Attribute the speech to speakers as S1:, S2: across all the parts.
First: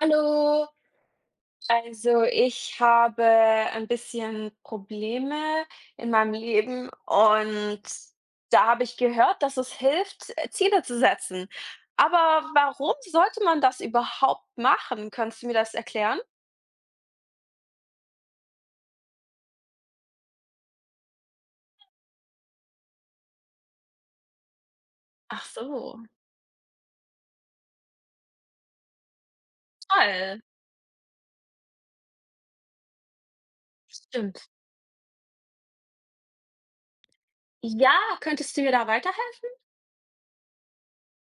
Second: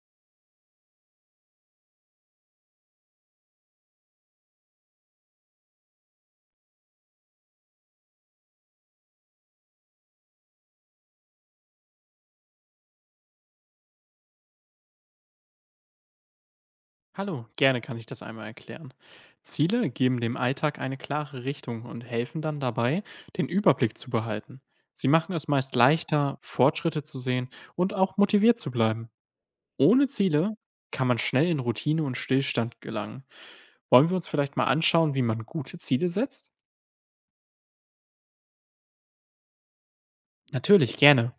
S1: Hallo, also ich habe ein bisschen Probleme in meinem Leben und da habe ich gehört, dass es hilft, Ziele zu setzen. Aber warum sollte man das überhaupt machen? Kannst du mir das erklären?
S2: Hallo, gerne kann ich das einmal erklären. Ziele geben dem Alltag eine klare Richtung und helfen dann dabei, den Überblick zu behalten. Sie machen
S1: Ach
S2: es meist
S1: so,
S2: leichter, Fortschritte zu sehen und auch motiviert zu bleiben. Ohne
S1: toll.
S2: Ziele kann man schnell in Routine und Stillstand gelangen. Wollen wir uns
S1: Stimmt.
S2: vielleicht mal anschauen, wie man gute Ziele setzt?
S1: Ja, könntest du mir da weiterhelfen?
S2: Natürlich, gerne.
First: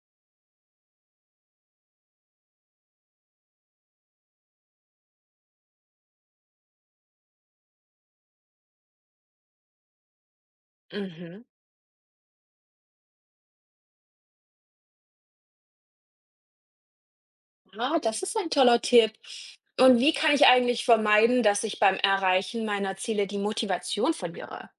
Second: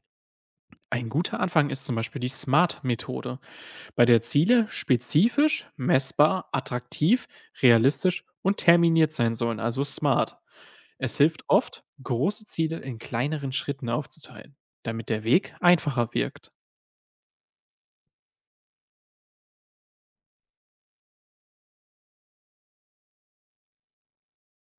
S2: Ein guter Anfang ist zum Beispiel die SMART-Methode, bei der Ziele spezifisch, messbar, attraktiv, realistisch und terminiert sein sollen, also smart. Es
S1: Mhm.
S2: hilft oft, große Ziele in kleineren Schritten aufzuteilen, damit der Weg einfacher wirkt.
S1: Ah, das ist ein toller Tipp. Und wie kann ich eigentlich vermeiden, dass ich beim Erreichen meiner Ziele die Motivation verliere?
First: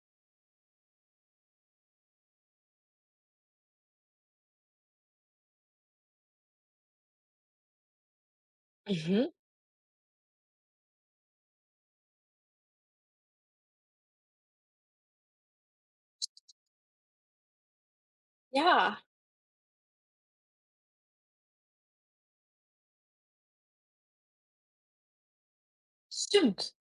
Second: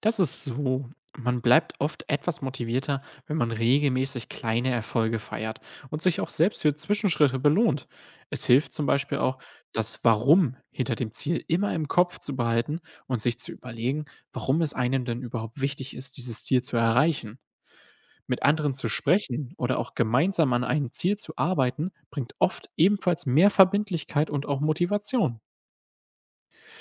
S2: Das ist so: Man bleibt oft etwas motivierter, wenn man regelmäßig kleine Erfolge feiert und sich auch selbst für Zwischenschritte belohnt. Es hilft zum Beispiel
S1: Mhm.
S2: auch, das Warum hinter dem Ziel immer im Kopf zu behalten und sich zu überlegen, warum es einem denn überhaupt wichtig ist, dieses Ziel zu erreichen. Mit anderen zu
S1: Ja.
S2: sprechen oder auch gemeinsam an einem Ziel zu arbeiten, bringt oft ebenfalls mehr Verbindlichkeit und auch Motivation.
S1: Stimmt.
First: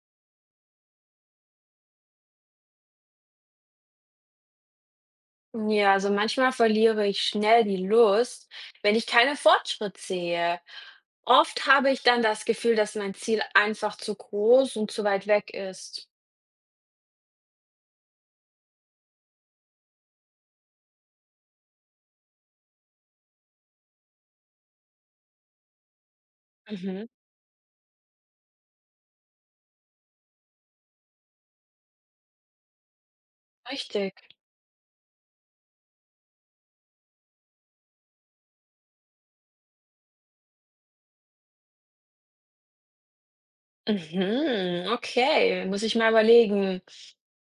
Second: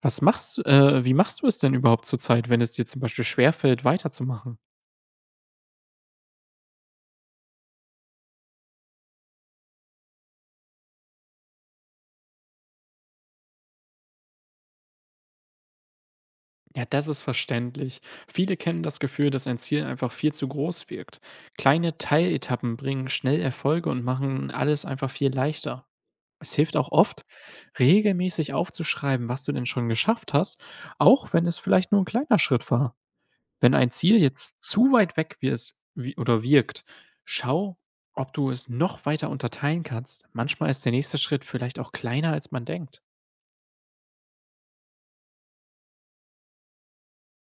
S2: Wie machst du es denn überhaupt zurzeit, wenn es dir zum Beispiel schwerfällt, weiterzumachen?
S1: Ja, also manchmal verliere ich schnell die Lust, wenn ich keinen Fortschritt sehe. Oft habe ich dann das Gefühl, dass mein Ziel einfach zu groß und zu weit weg ist.
S2: Ja, das ist verständlich. Viele kennen das Gefühl, dass ein Ziel einfach viel zu groß wirkt. Kleine Teiletappen bringen schnell Erfolge und machen alles einfach viel leichter. Es hilft auch
S1: Mhm.
S2: oft, regelmäßig aufzuschreiben, was du denn schon geschafft hast, auch wenn es vielleicht nur ein kleiner Schritt war. Wenn ein
S1: Richtig.
S2: Ziel jetzt zu weit weg wirst, oder wirkt, schau, ob du es noch weiter unterteilen kannst. Manchmal ist der nächste Schritt vielleicht auch kleiner, als man denkt.
S1: Mhm. Okay, muss ich mal überlegen.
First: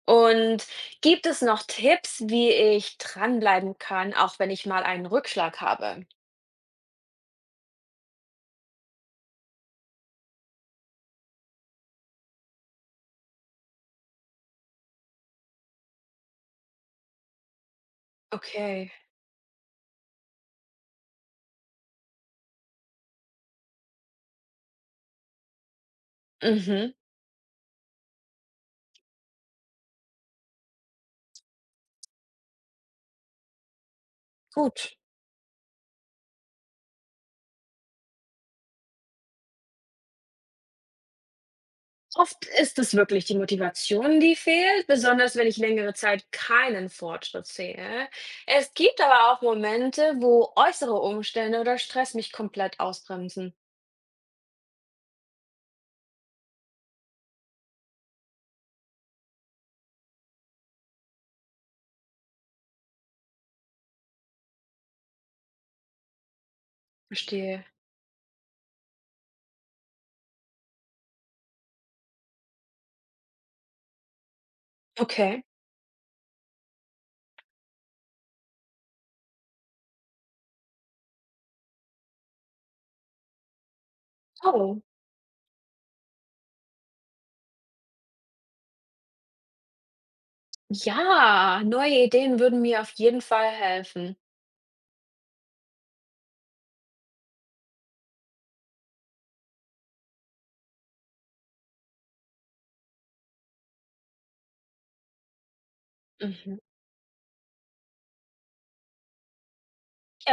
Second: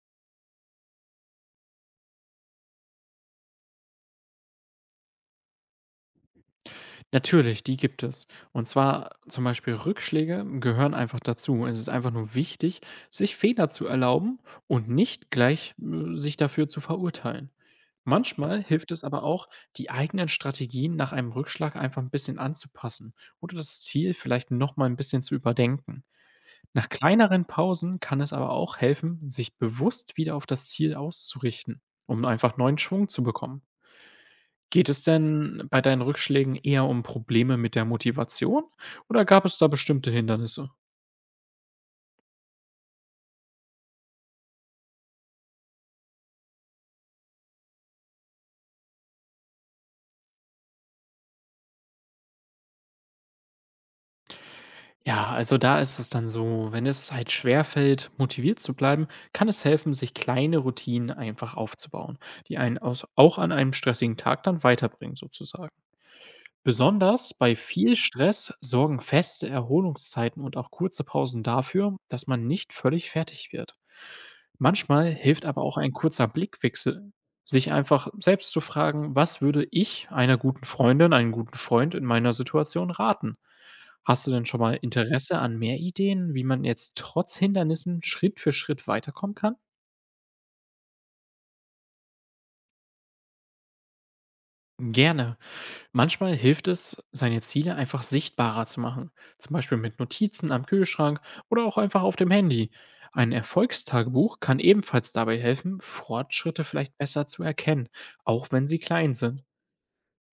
S1: Und gibt es noch Tipps, wie ich dranbleiben kann, auch wenn ich mal einen Rückschlag habe?
S2: Natürlich, die gibt es. Und zwar zum Beispiel: Rückschläge gehören einfach dazu. Es ist einfach nur wichtig, sich Fehler zu erlauben und nicht gleich sich dafür zu verurteilen. Manchmal
S1: Okay.
S2: hilft es aber auch, die eigenen Strategien nach einem Rückschlag einfach ein bisschen anzupassen oder das Ziel vielleicht nochmal ein bisschen zu überdenken. Nach
S1: Mhm.
S2: kleineren Pausen kann es aber auch helfen, sich bewusst wieder auf das Ziel auszurichten, um einfach neuen Schwung zu bekommen. Geht
S1: Gut.
S2: es denn bei deinen Rückschlägen eher um Probleme mit der Motivation oder gab es da bestimmte Hindernisse?
S1: Oft ist es wirklich die Motivation, die fehlt, besonders wenn ich längere Zeit keinen Fortschritt sehe. Es gibt aber auch Momente, wo äußere Umstände oder Stress mich komplett ausbremsen.
S2: Ja, also da ist es dann so: Wenn es halt schwerfällt, motiviert zu bleiben, kann es helfen, sich kleine Routinen einfach aufzubauen, auch an einem stressigen Tag dann weiterbringen sozusagen. Besonders bei
S1: Verstehe.
S2: viel Stress sorgen feste Erholungszeiten und auch kurze Pausen dafür, dass man nicht völlig fertig wird. Manchmal
S1: Okay.
S2: hilft aber auch ein kurzer Blickwechsel, sich einfach selbst zu fragen: Was würde ich einer guten Freundin, einem guten Freund in meiner Situation raten? Hast du denn schon mal
S1: Oh,
S2: Interesse an mehr Ideen, wie man jetzt trotz Hindernissen Schritt für Schritt weiterkommen kann?
S1: ja, neue Ideen würden mir auf jeden Fall helfen.
S2: Gerne. Manchmal hilft es, seine Ziele einfach sichtbarer zu machen, zum Beispiel mit Notizen am Kühlschrank oder auch einfach auf dem Handy. Ein Erfolgstagebuch kann ebenfalls dabei helfen,
S1: Mhm.
S2: Fortschritte vielleicht besser zu erkennen, auch wenn sie klein sind.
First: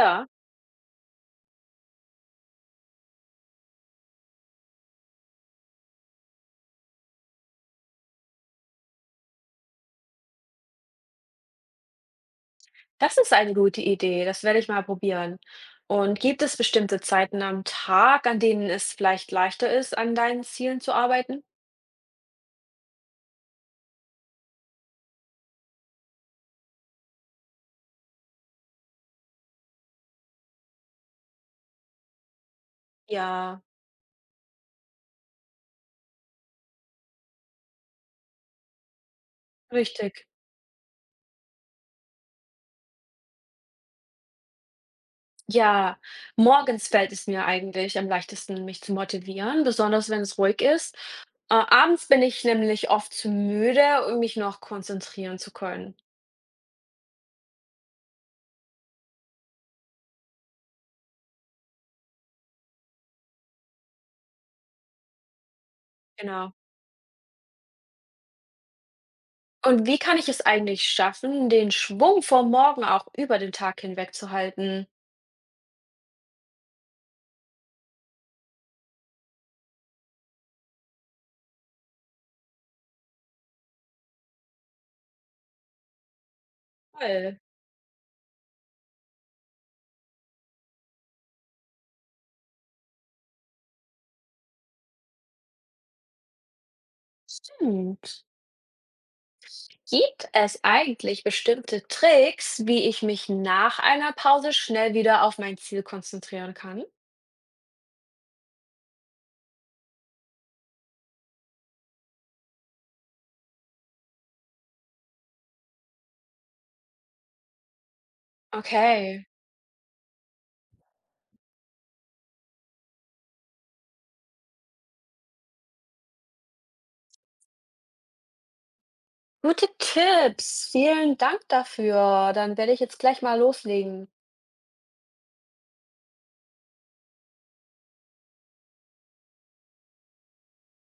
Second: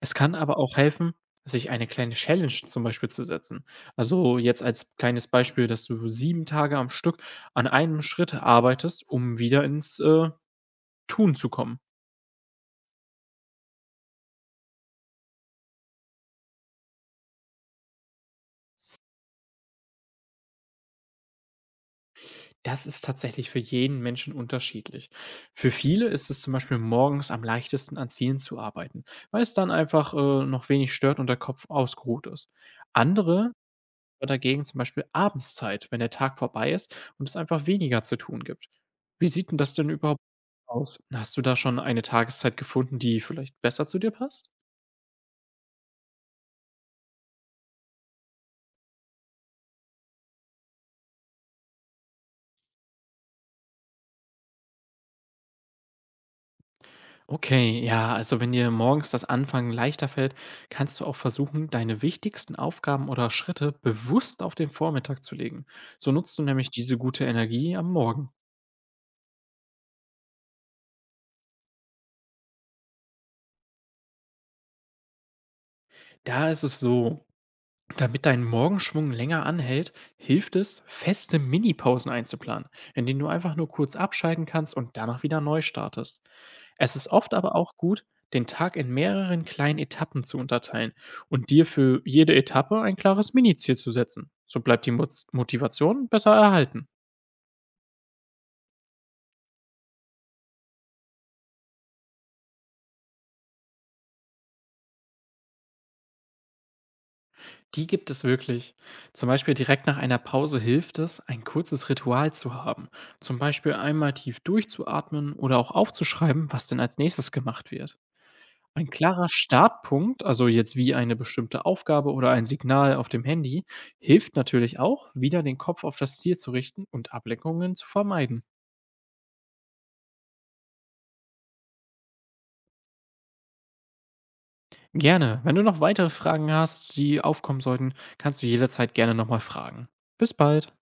S2: Es kann aber auch helfen, sich eine kleine Challenge zum Beispiel zu setzen. Also jetzt als kleines Beispiel, dass du 7 Tage am Stück an einem Schritt arbeitest, um wieder ins Tun zu kommen.
S1: das ist eine gute Idee. Das werde ich mal probieren. Und gibt es bestimmte Zeiten am Tag, an denen es vielleicht leichter ist, an deinen Zielen zu arbeiten?
S2: Das ist tatsächlich für jeden Menschen unterschiedlich. Für viele ist es zum Beispiel morgens am leichtesten an Zielen zu arbeiten, weil es dann einfach noch wenig stört und der Kopf ausgeruht ist. Andere
S1: Ja,
S2: hat dagegen zum Beispiel Abendszeit, wenn der Tag vorbei ist und es einfach weniger zu tun gibt. Wie sieht denn das denn überhaupt
S1: richtig.
S2: aus? Hast du da schon eine Tageszeit gefunden, die vielleicht besser zu dir passt?
S1: Ja, morgens fällt es mir eigentlich am leichtesten, mich zu motivieren, besonders wenn es ruhig ist. Abends bin ich nämlich oft zu müde, um mich noch konzentrieren zu können.
S2: Okay, ja, also wenn dir morgens das Anfangen leichter fällt, kannst du auch versuchen, deine wichtigsten Aufgaben oder Schritte bewusst auf den Vormittag zu legen. So nutzt du
S1: Genau.
S2: nämlich diese gute Energie am Morgen.
S1: Und wie kann ich es eigentlich schaffen, den Schwung vom Morgen auch über den Tag hinweg zu halten?
S2: Da ist es so: Damit dein Morgenschwung länger anhält, hilft es, feste Minipausen einzuplanen, in denen du einfach nur kurz abschalten kannst und danach wieder neu startest. Es ist oft
S1: Toll.
S2: aber auch gut, den Tag in mehreren kleinen Etappen zu unterteilen und dir für jede Etappe ein klares Mini-Ziel zu setzen. So bleibt die Motivation besser erhalten.
S1: Stimmt. Gibt es eigentlich bestimmte Tricks, wie ich mich nach einer Pause schnell wieder auf mein Ziel konzentrieren kann?
S2: Die gibt es wirklich. Zum Beispiel direkt nach einer Pause hilft es, ein kurzes Ritual zu haben. Zum Beispiel einmal tief durchzuatmen oder auch aufzuschreiben, was denn als nächstes gemacht wird. Ein klarer
S1: Okay.
S2: Startpunkt, also jetzt wie eine bestimmte Aufgabe oder ein Signal auf dem Handy, hilft natürlich auch, wieder den Kopf auf das Ziel zu richten und Ablenkungen zu vermeiden.
S1: Gute Tipps, vielen Dank dafür. Dann werde ich jetzt gleich mal loslegen.
S2: Gerne. Wenn du noch weitere Fragen hast, die aufkommen sollten, kannst du jederzeit gerne nochmal fragen. Bis bald.